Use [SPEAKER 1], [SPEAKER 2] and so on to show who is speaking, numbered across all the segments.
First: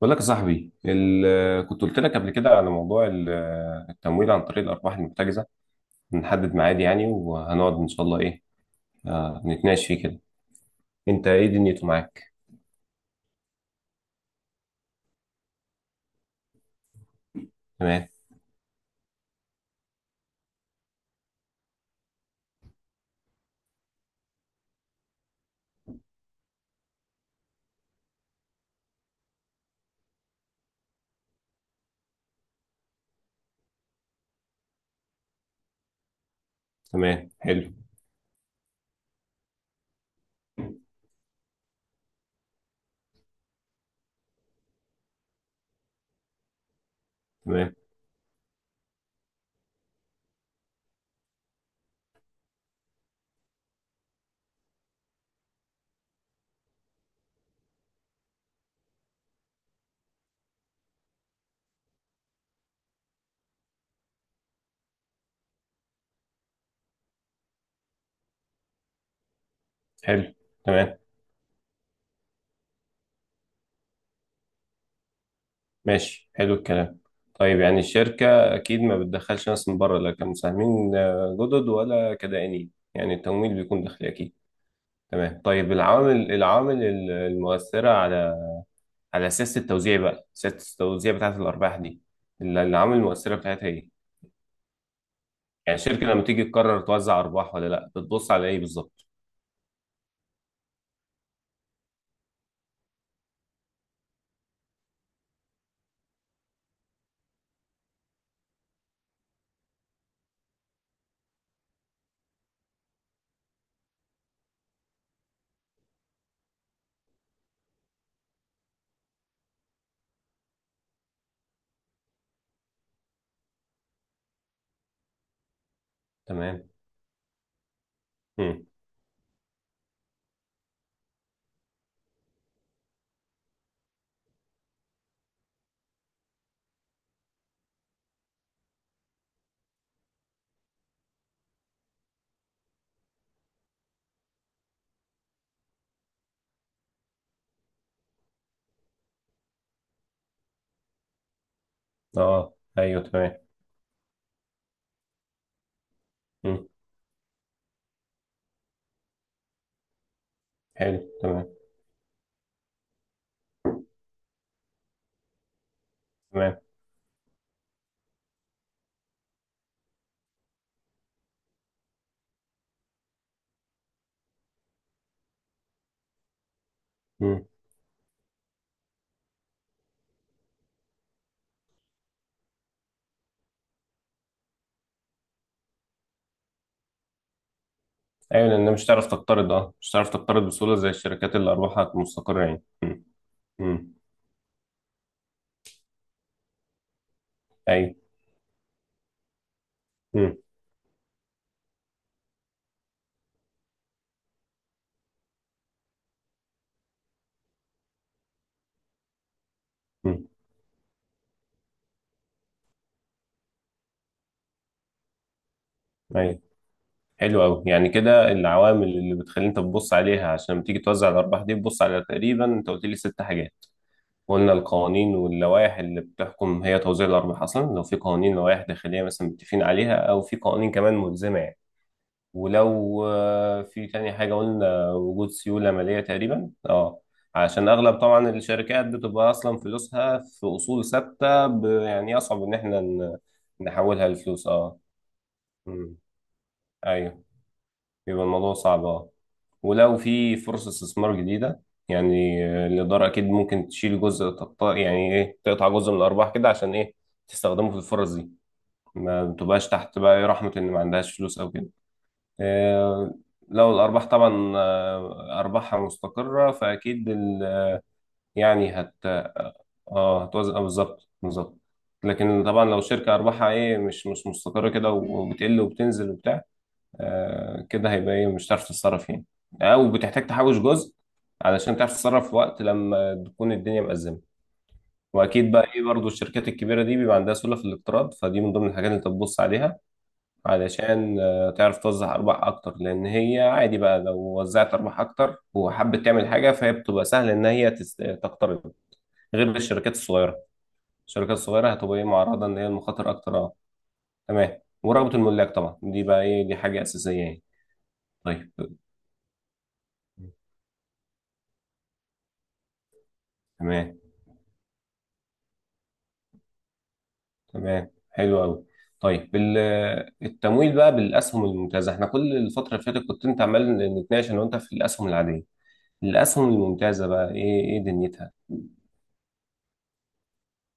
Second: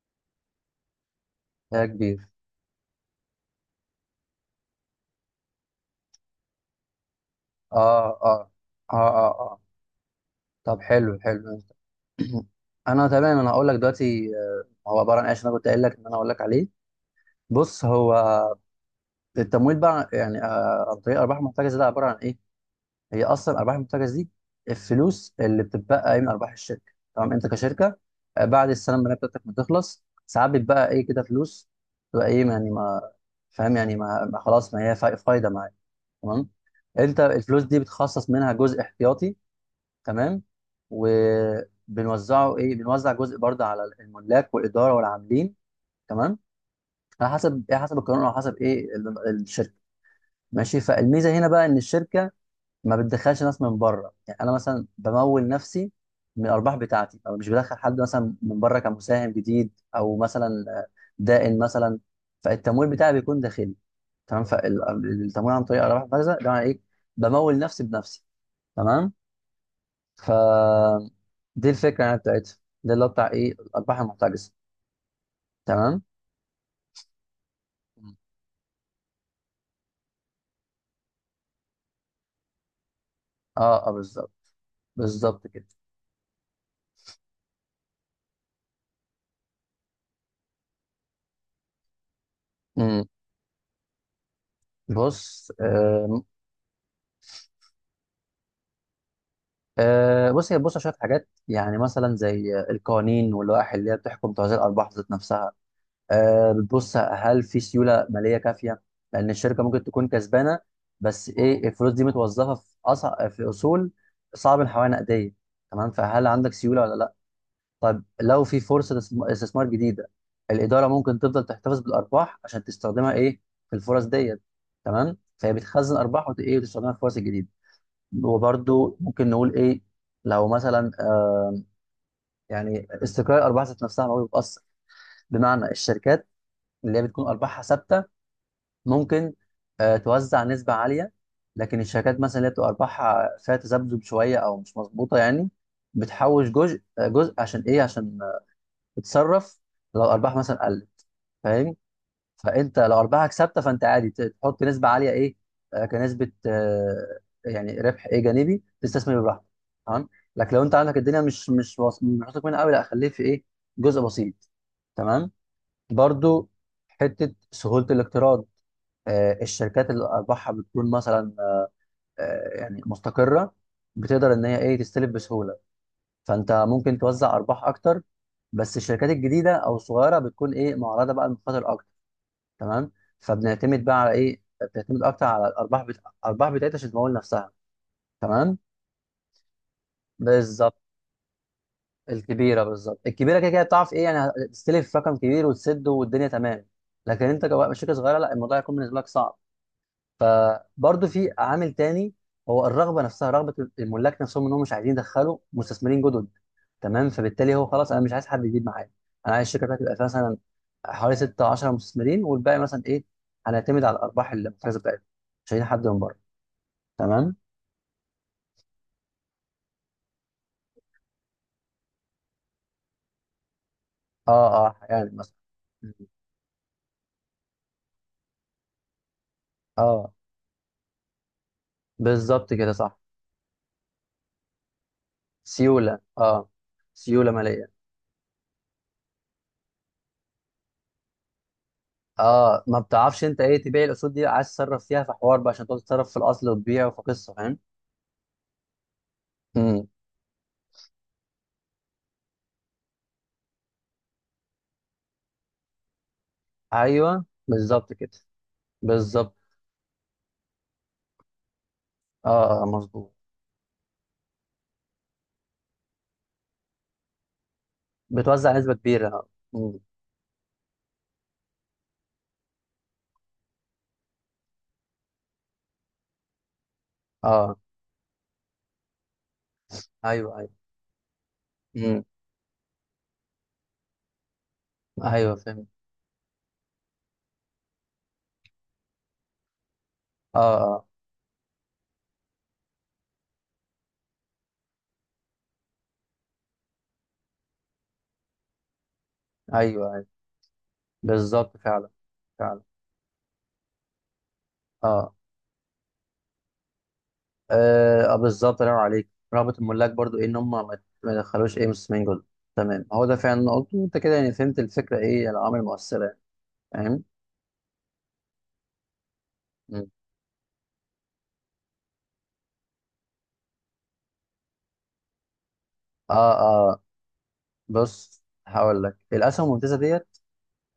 [SPEAKER 1] بقول لك يا صاحبي، كنت
[SPEAKER 2] يا
[SPEAKER 1] قلت لك
[SPEAKER 2] كبير.
[SPEAKER 1] قبل كده على موضوع التمويل عن طريق الارباح المحتجزه. نحدد ميعاد يعني، وهنقعد ان شاء
[SPEAKER 2] اه،
[SPEAKER 1] الله،
[SPEAKER 2] اه،
[SPEAKER 1] ايه،
[SPEAKER 2] اه، اه، اه.
[SPEAKER 1] نتناقش فيه كده.
[SPEAKER 2] طب حلو
[SPEAKER 1] انت ايه
[SPEAKER 2] حلو
[SPEAKER 1] دنيته معاك؟
[SPEAKER 2] انا تمام، انا هقول لك دلوقتي، هو عباره عن ايش انا كنت قايل لك ان انا هقول لك عليه. بص،
[SPEAKER 1] تمام.
[SPEAKER 2] هو التمويل بقى يعني عن طريق الارباح المحتجزه ده عباره عن ايه؟ هي اصلا الارباح المحتجزه دي الفلوس اللي بتتبقى من ارباح الشركه. تمام؟ انت كشركه بعد السنه الماليه بتاعتك ما تخلص ساعات بتبقى ايه كده فلوس، تبقى ايه يعني، ما فاهم يعني، ما ما خلاص، ما هي فايده معاك. تمام؟ انت
[SPEAKER 1] تمام،
[SPEAKER 2] الفلوس
[SPEAKER 1] حلو.
[SPEAKER 2] دي بتخصص منها جزء احتياطي، تمام، وبنوزعه ايه، بنوزع جزء برضه على الملاك والاداره والعاملين. تمام؟ على حسب
[SPEAKER 1] تمام،
[SPEAKER 2] ايه، حسب القانون او حسب ايه الشركه. ماشي، فالميزه هنا بقى ان الشركه ما بتدخلش ناس من بره، يعني انا مثلا بمول نفسي من الارباح بتاعتي، او مش بدخل حد مثلا من بره كمساهم جديد، او مثلا دائن مثلا. فالتمويل بتاعي بيكون داخلي. تمام، فالتمويل عن طريق ارباح المخزن ده معناه ايه؟ بمول نفسي بنفسي. تمام، ف
[SPEAKER 1] حلو. تمام.
[SPEAKER 2] دي الفكره يعني بتاعتها، ده اللي هو بتاع ايه، الارباح المحتجزه. تمام.
[SPEAKER 1] ماشي، حلو الكلام. طيب يعني
[SPEAKER 2] مم.
[SPEAKER 1] الشركه اكيد ما بتدخلش ناس من بره، لا كمساهمين جدد ولا كدائنين، يعني التمويل بيكون
[SPEAKER 2] اه اه،
[SPEAKER 1] داخلي
[SPEAKER 2] بالظبط،
[SPEAKER 1] اكيد. تمام.
[SPEAKER 2] بالظبط كده.
[SPEAKER 1] طيب، العوامل المؤثره على سياسه التوزيع، بقى سياسه التوزيع بتاعه الارباح دي، اللي العوامل
[SPEAKER 2] امم
[SPEAKER 1] المؤثره بتاعتها ايه؟
[SPEAKER 2] بص،
[SPEAKER 1] يعني الشركه لما تيجي تقرر توزع ارباح ولا لا، بتبص على ايه بالظبط؟
[SPEAKER 2] بص، هي بص على شويه حاجات، يعني مثلا زي القوانين واللوائح اللي هي بتحكم توزيع الارباح ذات نفسها. آه بتبص هل في سيوله ماليه كافيه؟ لان الشركه ممكن تكون كسبانه بس ايه الفلوس دي متوظفه في اصول صعب الحوالي نقديه. تمام، فهل عندك سيوله ولا؟ طب لو في فرصة استثمار جديدة، الإدارة ممكن تفضل تحتفظ بالأرباح عشان تستخدمها إيه، في الفرص ديت. تمام، فهي بتخزن أرباح إيه،
[SPEAKER 1] تمام.
[SPEAKER 2] وتستخدمها في الفرص الجديدة.
[SPEAKER 1] امم.
[SPEAKER 2] وبرده ممكن نقول إيه، لو مثلا يعني استقرار الأرباح ذات نفسها، ما هو بيتأثر، بمعنى الشركات اللي هي بتكون أرباحها ثابتة ممكن آه توزع نسبة عالية، لكن الشركات مثلا اللي بتبقى أرباحها فيها تذبذب شوية أو مش مظبوطة يعني، بتحوش جزء، جزء عشان إيه، عشان تتصرف لو الأرباح مثلا قلت. فاهم؟
[SPEAKER 1] اه،
[SPEAKER 2] فانت لو
[SPEAKER 1] ايوه،
[SPEAKER 2] ارباحك
[SPEAKER 1] تمام.
[SPEAKER 2] ثابته فانت عادي تحط نسبه عاليه ايه، كنسبه
[SPEAKER 1] امم.
[SPEAKER 2] يعني ربح ايه جانبي تستثمر براحتك. تمام، لكن لو انت عندك
[SPEAKER 1] حلو.
[SPEAKER 2] الدنيا
[SPEAKER 1] تمام.
[SPEAKER 2] مش مش واثق منها قوي، لا خليه في ايه، جزء بسيط. تمام، برضو
[SPEAKER 1] تمام.
[SPEAKER 2] حته سهوله الاقتراض، الشركات اللي ارباحها بتكون مثلا يعني مستقره، بتقدر ان هي ايه تستلف بسهوله، فانت ممكن توزع
[SPEAKER 1] امم.
[SPEAKER 2] ارباح اكتر، بس الشركات الجديده او الصغيره بتكون ايه معرضه بقى للمخاطر اكتر. تمام، فبنعتمد بقى على ايه، بتعتمد اكتر على الارباح الارباح بتاعتها عشان تمول نفسها.
[SPEAKER 1] ايوه،
[SPEAKER 2] تمام،
[SPEAKER 1] لان مش هتعرف تقترض، بسهوله
[SPEAKER 2] بالظبط،
[SPEAKER 1] زي الشركات اللي ارباحها مستقره
[SPEAKER 2] الكبيره،
[SPEAKER 1] يعني.
[SPEAKER 2] بالظبط
[SPEAKER 1] امم.
[SPEAKER 2] الكبيره كده كده بتعرف
[SPEAKER 1] امم.
[SPEAKER 2] ايه يعني تستلف رقم كبير وتسده والدنيا تمام، لكن انت كشركه
[SPEAKER 1] ايوه.
[SPEAKER 2] صغيره لا، الموضوع هيكون بالنسبه لك صعب.
[SPEAKER 1] امم.
[SPEAKER 2] فبرضه في عامل تاني، هو الرغبه نفسها، رغبه الملاك نفسهم ان هم مش عايزين يدخلوا مستثمرين جدد. تمام، فبالتالي هو خلاص انا مش عايز حد يجيب معايا، انا عايز الشركه بتاعتي تبقى فيها
[SPEAKER 1] امم.
[SPEAKER 2] مثلا حوالي 6 10 مستثمرين، والباقي مثلا ايه، هنعتمد على الارباح المحترزه بتاعتهم. مش عايزين حد من بره.
[SPEAKER 1] ايوه.
[SPEAKER 2] تمام.
[SPEAKER 1] حلو قوي. يعني كده العوامل اللي بتخلي انت تبص عليها عشان لما تيجي توزع الارباح دي، تبص على تقريبا، انت قلت لي ست حاجات. قلنا
[SPEAKER 2] اه اه، يعني
[SPEAKER 1] القوانين
[SPEAKER 2] مثلا،
[SPEAKER 1] واللوائح اللي بتحكم هي توزيع الأرباح أصلا، لو في قوانين، لوائح داخلية مثلا متفقين عليها،
[SPEAKER 2] اه
[SPEAKER 1] أو في قوانين كمان ملزمة يعني.
[SPEAKER 2] بالظبط كده، صح.
[SPEAKER 1] ولو في تاني حاجة قلنا وجود سيولة
[SPEAKER 2] سيوله
[SPEAKER 1] مالية
[SPEAKER 2] اه،
[SPEAKER 1] تقريبا، اه.
[SPEAKER 2] سيوله
[SPEAKER 1] عشان
[SPEAKER 2] ماليه.
[SPEAKER 1] أغلب طبعا الشركات بتبقى أصلا فلوسها في أصول ثابتة، يعني يصعب إن
[SPEAKER 2] اه، ما
[SPEAKER 1] احنا
[SPEAKER 2] بتعرفش انت ايه تبيع
[SPEAKER 1] نحولها
[SPEAKER 2] الاسود دي،
[SPEAKER 1] لفلوس،
[SPEAKER 2] عايز
[SPEAKER 1] اه.
[SPEAKER 2] تتصرف فيها في حوار بقى عشان تقعد
[SPEAKER 1] مم.
[SPEAKER 2] تتصرف في الاصل وتبيع وفي
[SPEAKER 1] أيوه.
[SPEAKER 2] قصه.
[SPEAKER 1] بيبقى الموضوع صعب، اه.
[SPEAKER 2] فاهم؟
[SPEAKER 1] ولو في فرصة استثمار جديدة، يعني الإدارة أكيد ممكن تشيل جزء، تقطع يعني إيه، تقطع جزء من الأرباح كده عشان إيه،
[SPEAKER 2] ايوه،
[SPEAKER 1] تستخدمه في
[SPEAKER 2] بالظبط كده،
[SPEAKER 1] الفرص دي،
[SPEAKER 2] بالظبط.
[SPEAKER 1] ما تبقاش تحت بقى إيه رحمة إن ما عندهاش فلوس أو كده.
[SPEAKER 2] اه مظبوط.
[SPEAKER 1] آه، لو الأرباح طبعا أرباحها مستقرة فأكيد
[SPEAKER 2] بتوزع
[SPEAKER 1] يعني
[SPEAKER 2] نسبه
[SPEAKER 1] هت
[SPEAKER 2] كبيره، اه. مم.
[SPEAKER 1] اه هتوزع، بالظبط، بالظبط. لكن طبعا لو شركة أرباحها إيه مش مستقرة كده، وبتقل وبتنزل وبتاع،
[SPEAKER 2] اه،
[SPEAKER 1] كده هيبقى ايه، مش هتعرف تتصرف يعني، او بتحتاج
[SPEAKER 2] ايوه، ايوه.
[SPEAKER 1] تحوش جزء علشان تعرف
[SPEAKER 2] مم.
[SPEAKER 1] تتصرف وقت لما تكون الدنيا مأزمة.
[SPEAKER 2] ايوه
[SPEAKER 1] واكيد بقى
[SPEAKER 2] فهمت.
[SPEAKER 1] ايه برضو الشركات الكبيره دي بيبقى عندها سله في الاقتراض، فدي من ضمن الحاجات اللي انت تبص عليها
[SPEAKER 2] اه اه.
[SPEAKER 1] علشان تعرف توزع ارباح اكتر، لان هي عادي بقى لو وزعت ارباح اكتر وحبت تعمل حاجه فهي بتبقى سهل ان هي تقترض، غير
[SPEAKER 2] ايوه،
[SPEAKER 1] الشركات
[SPEAKER 2] ايوه،
[SPEAKER 1] الصغيره. الشركات
[SPEAKER 2] بالظبط،
[SPEAKER 1] الصغيره
[SPEAKER 2] فعلا.
[SPEAKER 1] هتبقى ايه معرضه ان
[SPEAKER 2] فعلا.
[SPEAKER 1] هي المخاطر اكتر، اه. تمام.
[SPEAKER 2] اه
[SPEAKER 1] ورغبه الملاك طبعا دي بقى ايه، دي حاجه اساسيه يعني.
[SPEAKER 2] اه،
[SPEAKER 1] طيب.
[SPEAKER 2] بالظبط، الله ينور عليك، رغبه الملاك برضو ايه، ان هم ما يدخلوش ايه مستثمرين جدد. تمام، هو ده فعلا اللي أنا قلته انت
[SPEAKER 1] تمام.
[SPEAKER 2] كده، يعني فهمت الفكره، ايه يعني العوامل المؤثره يعني. فاهم؟
[SPEAKER 1] تمام، حلو قوي. طيب،
[SPEAKER 2] مم.
[SPEAKER 1] التمويل بقى بالاسهم الممتازه، احنا كل الفتره اللي فاتت كنت انت عمال نتناقش انا وانت في الاسهم العاديه.
[SPEAKER 2] اه
[SPEAKER 1] الاسهم
[SPEAKER 2] اه،
[SPEAKER 1] الممتازه بقى ايه، ايه
[SPEAKER 2] بص
[SPEAKER 1] دنيتها؟
[SPEAKER 2] هقول لك الاسهم الممتازه ديت.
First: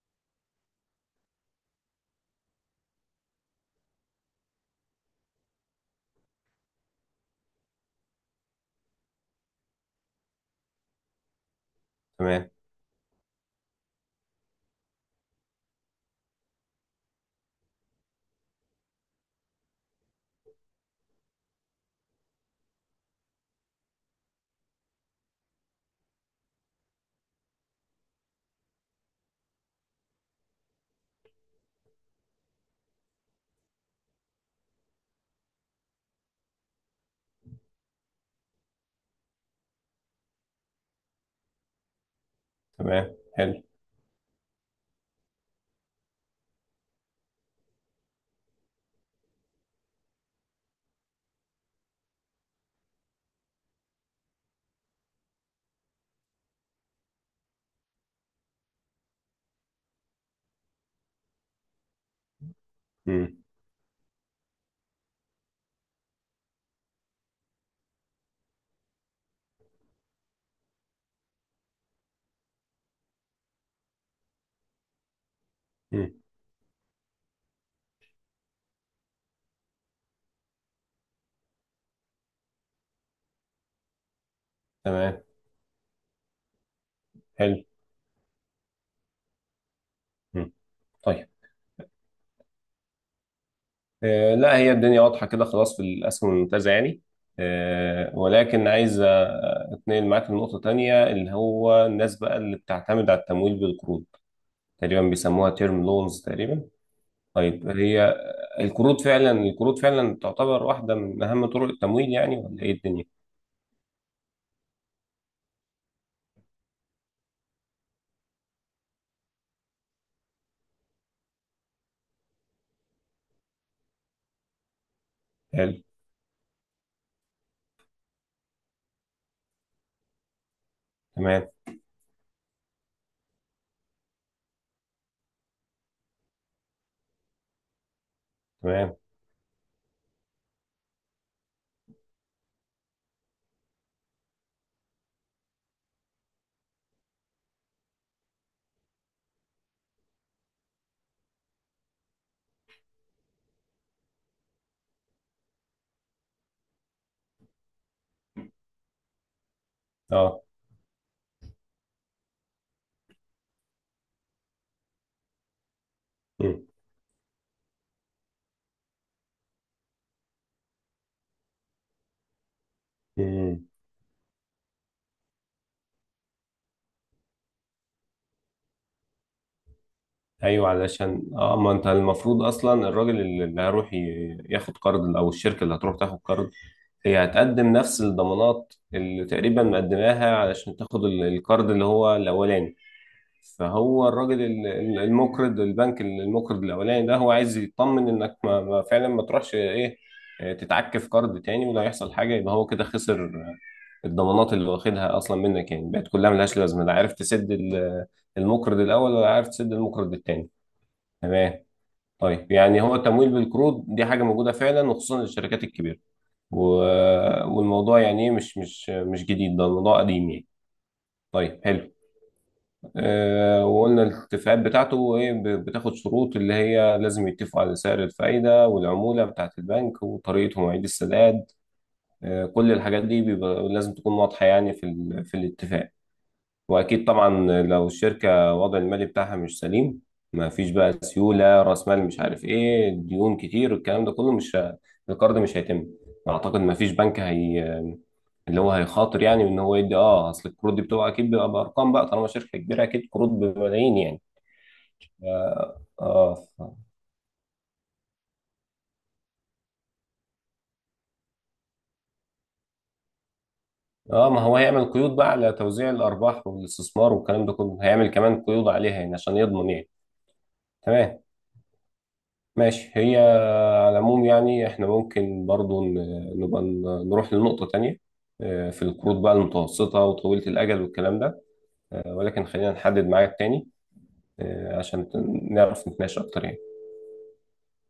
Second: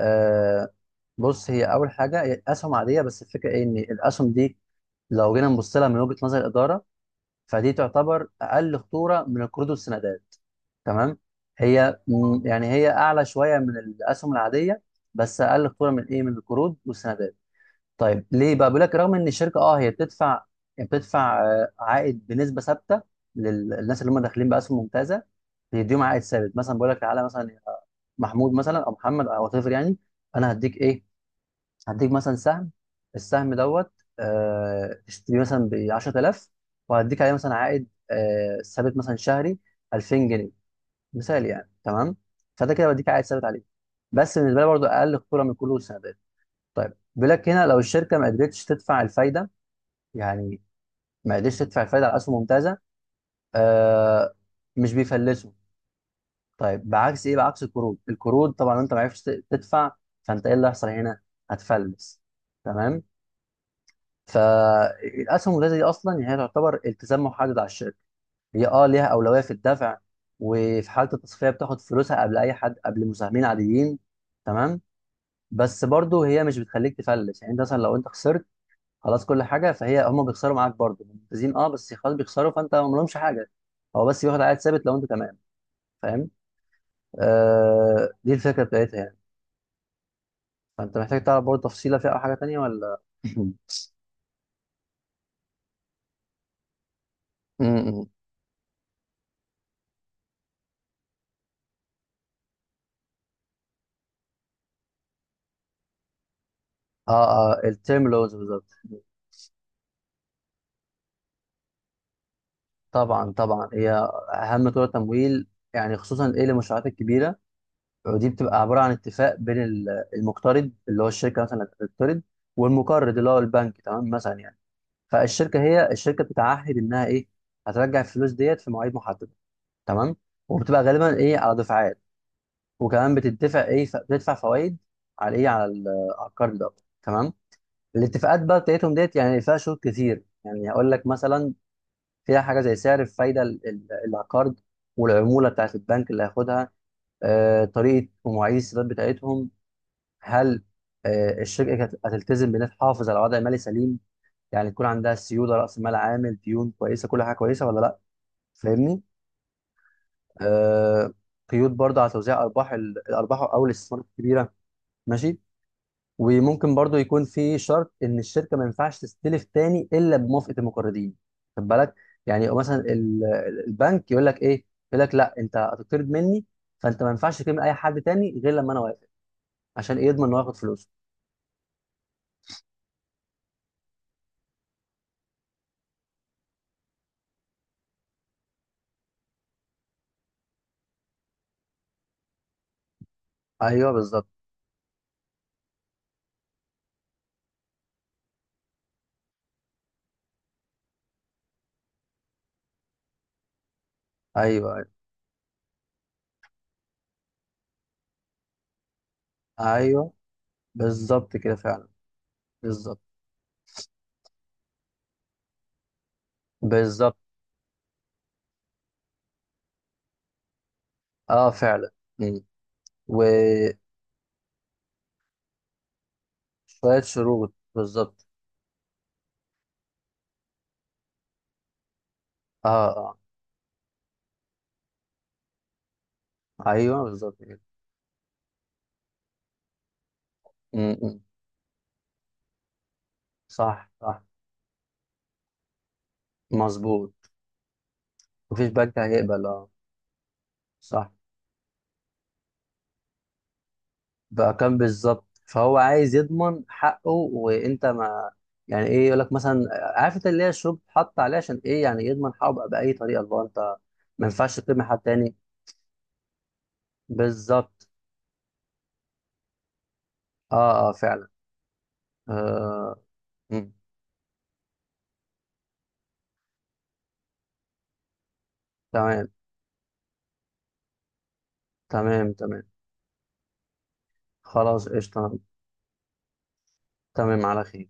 [SPEAKER 2] آه بص، هي اول حاجه هي اسهم عاديه، بس الفكره ايه، ان الاسهم دي لو جينا نبص لها من وجهة نظر الإدارة، فدي تعتبر أقل خطورة من القروض والسندات. تمام، هي
[SPEAKER 1] تمام.
[SPEAKER 2] يعني هي أعلى شوية من الأسهم العادية، بس أقل خطورة من إيه، من القروض والسندات. طيب ليه بقى، بيقول لك رغم إن الشركة أه هي بتدفع، يعني بتدفع عائد بنسبة ثابتة للناس اللي هم داخلين بأسهم ممتازة، بيديهم عائد ثابت، مثلا بيقول لك تعالى مثلا يا محمود، مثلا أو محمد أو وات ايفر، يعني أنا هديك إيه، هديك مثلا سهم، السهم دوت اشتريه مثلا ب 10,000، وهديك عليه مثلا عائد ثابت مثلا شهري 2000 جنيه. مثال يعني، تمام، فده كده بديك
[SPEAKER 1] تمام،
[SPEAKER 2] عائد ثابت
[SPEAKER 1] حلو.
[SPEAKER 2] عليه، بس بالنسبه لي برضه اقل خطوره من كل السندات. طيب بيقول لك هنا، لو الشركه ما قدرتش تدفع الفايده، يعني ما قدرتش تدفع الفايده على اسهم ممتازه، آه مش بيفلسوا. طيب بعكس ايه، بعكس القروض، القروض طبعا لو انت ما عرفتش تدفع، فانت ايه اللي هيحصل هنا، هتفلس. تمام،
[SPEAKER 1] امم.
[SPEAKER 2] فالاسهم الولاده دي اصلا يعني هي تعتبر التزام محدد على الشركه، هي اه ليها اولويه في الدفع، وفي حاله التصفيه بتاخد فلوسها قبل اي حد، قبل مساهمين عاديين. تمام، بس
[SPEAKER 1] امم.
[SPEAKER 2] برضه هي مش بتخليك تفلس، يعني انت مثلا لو انت خسرت خلاص كل حاجه، فهي هم بيخسروا معاك برضه ممتازين اه، بس خلاص بيخسروا، فانت ما لهمش حاجه، هو بس بياخد عائد ثابت لو انت
[SPEAKER 1] تمام،
[SPEAKER 2] تمام. فاهم؟
[SPEAKER 1] حلو.
[SPEAKER 2] آه دي الفكره بتاعتها يعني.
[SPEAKER 1] امم.
[SPEAKER 2] فانت محتاج
[SPEAKER 1] طيب،
[SPEAKER 2] تعرف برضه تفصيله فيها او حاجه تانيه ولا م-
[SPEAKER 1] آه، لا، هي الدنيا واضحه كده خلاص في الاسهم الممتازه يعني.
[SPEAKER 2] م.
[SPEAKER 1] آه، ولكن عايز اتنقل معاك لنقطه تانية، اللي هو الناس بقى اللي بتعتمد على التمويل بالقروض تقريبا بيسموها تيرم لونز تقريبا.
[SPEAKER 2] اه اه،
[SPEAKER 1] طيب،
[SPEAKER 2] التيرم
[SPEAKER 1] هي
[SPEAKER 2] لونز بالظبط.
[SPEAKER 1] القروض فعلا، القروض فعلا تعتبر واحدة من أهم طرق التمويل، يعني ولا إيه الدنيا؟
[SPEAKER 2] طبعا طبعا، هي اهم طرق تمويل، يعني خصوصا ايه للمشروعات الكبيره. ودي بتبقى عباره عن اتفاق بين المقترض اللي هو الشركه مثلا اللي بتقترض، والمقرض اللي هو البنك. تمام مثلا يعني، فالشركه
[SPEAKER 1] حلو،
[SPEAKER 2] الشركه بتتعهد انها ايه، هترجع الفلوس ديت في مواعيد محدده. تمام، وبتبقى غالبا ايه
[SPEAKER 1] تمام.
[SPEAKER 2] على دفعات، وكمان بتدفع ايه، بتدفع فوائد على ايه، على القرض ده. تمام، الاتفاقات بقى بتاعتهم
[SPEAKER 1] تمام.
[SPEAKER 2] ديت يعني فيها شروط كتير، يعني هقول لك مثلا، فيها حاجه زي سعر الفايده العقار، والعموله بتاعت البنك اللي هياخدها، طريقه ومواعيد السداد بتاعتهم. هل الشركه هتلتزم بانها تحافظ على وضع مالي سليم، يعني يكون عندها سيوله، راس مال عامل، ديون كويسه، كل حاجه كويسه ولا لا. فاهمني؟
[SPEAKER 1] أه.
[SPEAKER 2] آه، قيود برضه على توزيع ارباح الارباح او الاستثمارات الكبيره. ماشي،
[SPEAKER 1] مم.
[SPEAKER 2] وممكن برضو يكون في شرط ان الشركه ما ينفعش تستلف تاني الا بموافقه المقرضين. خد بالك، يعني مثلا
[SPEAKER 1] مم.
[SPEAKER 2] البنك يقول لك ايه، يقول لك لا انت هتقترض مني، فانت ما ينفعش تكلم اي حد تاني غير لما انا وافق، عشان ايه، يضمن انه ياخد
[SPEAKER 1] أيوه،
[SPEAKER 2] فلوسه.
[SPEAKER 1] علشان ما أنت المفروض أصلا الراجل اللي هيروح ياخد قرض، أو الشركة اللي هتروح تاخد قرض، هي هتقدم نفس الضمانات اللي تقريبا مقدماها علشان تاخد القرض اللي هو الأولاني.
[SPEAKER 2] ايوه
[SPEAKER 1] فهو
[SPEAKER 2] بالظبط.
[SPEAKER 1] الراجل المقرض البنك المقرض الاولاني ده، هو عايز يطمن انك ما فعلا ما تروحش ايه، تتعك في قرض تاني، ولو هيحصل حاجه يبقى هو كده خسر الضمانات اللي
[SPEAKER 2] ايوه ايوه،
[SPEAKER 1] واخدها اصلا منك يعني بقت كلها ملهاش لازمه، لا عارف تسد المقرض الاول ولا عارف تسد
[SPEAKER 2] ايوه
[SPEAKER 1] المقرض التاني.
[SPEAKER 2] بالظبط كده،
[SPEAKER 1] تمام.
[SPEAKER 2] فعلا.
[SPEAKER 1] طيب يعني هو
[SPEAKER 2] بالظبط
[SPEAKER 1] التمويل بالقروض دي حاجه موجوده فعلا وخصوصا للشركات الكبيره،
[SPEAKER 2] بالظبط،
[SPEAKER 1] والموضوع يعني ايه، مش جديد، ده الموضوع قديم يعني.
[SPEAKER 2] اه
[SPEAKER 1] طيب،
[SPEAKER 2] فعلا.
[SPEAKER 1] حلو.
[SPEAKER 2] مم. وشويه
[SPEAKER 1] وقلنا الاتفاقات بتاعته ايه، بتاخد شروط اللي هي لازم
[SPEAKER 2] شروط،
[SPEAKER 1] يتفقوا على سعر
[SPEAKER 2] بالظبط.
[SPEAKER 1] الفايدة والعمولة بتاعة البنك وطريقة مواعيد السداد.
[SPEAKER 2] اه
[SPEAKER 1] كل الحاجات
[SPEAKER 2] اه،
[SPEAKER 1] دي بيبقى لازم تكون واضحة يعني في في الاتفاق.
[SPEAKER 2] ايوه
[SPEAKER 1] واكيد طبعا
[SPEAKER 2] بالظبط كده.
[SPEAKER 1] لو الشركة الوضع المالي بتاعها مش سليم، ما فيش
[SPEAKER 2] مم،
[SPEAKER 1] بقى
[SPEAKER 2] مم.
[SPEAKER 1] سيولة، رأس مال، مش عارف ايه، ديون كتير،
[SPEAKER 2] صح
[SPEAKER 1] الكلام ده
[SPEAKER 2] صح،
[SPEAKER 1] كله، مش ه- القرض مش هيتم. اعتقد ما فيش
[SPEAKER 2] مظبوط.
[SPEAKER 1] بنك هي اللي
[SPEAKER 2] مفيش
[SPEAKER 1] هو
[SPEAKER 2] بنك
[SPEAKER 1] هيخاطر يعني
[SPEAKER 2] هيقبل،
[SPEAKER 1] ان
[SPEAKER 2] اه،
[SPEAKER 1] هو يدي، اصل القروض دي بتبقى
[SPEAKER 2] صح.
[SPEAKER 1] اكيد بيبقى بارقام بقى طالما شركة كبيرة، اكيد قروض بملايين يعني.
[SPEAKER 2] بأرقام، بالظبط، فهو عايز
[SPEAKER 1] اه ف-
[SPEAKER 2] يضمن حقه، وانت ما يعني ايه يقول لك مثلا، عارف انت اللي هي الشروط حط عليه، عشان ايه يعني يضمن حقه بقى بأي طريقة اللي هو انت ما
[SPEAKER 1] اه ما هو
[SPEAKER 2] ينفعش تقيم
[SPEAKER 1] هيعمل
[SPEAKER 2] حد
[SPEAKER 1] قيود بقى
[SPEAKER 2] تاني.
[SPEAKER 1] على توزيع الارباح والاستثمار والكلام ده كله،
[SPEAKER 2] بالظبط،
[SPEAKER 1] هيعمل كمان قيود عليها يعني عشان يضمن يعني.
[SPEAKER 2] اه اه
[SPEAKER 1] تمام.
[SPEAKER 2] فعلا.
[SPEAKER 1] ماشي
[SPEAKER 2] آه.
[SPEAKER 1] هي.
[SPEAKER 2] مم.
[SPEAKER 1] على العموم يعني احنا ممكن برضو نروح لنقطة تانية. في القروض
[SPEAKER 2] تمام
[SPEAKER 1] بقى المتوسطة وطويلة الأجل والكلام ده.
[SPEAKER 2] تمام
[SPEAKER 1] ولكن
[SPEAKER 2] تمام.
[SPEAKER 1] خلينا نحدد ميعاد تاني،
[SPEAKER 2] خلاص،
[SPEAKER 1] عشان
[SPEAKER 2] قشطة.
[SPEAKER 1] نعرف نتناقش أكتر يعني.
[SPEAKER 2] تمام على خير.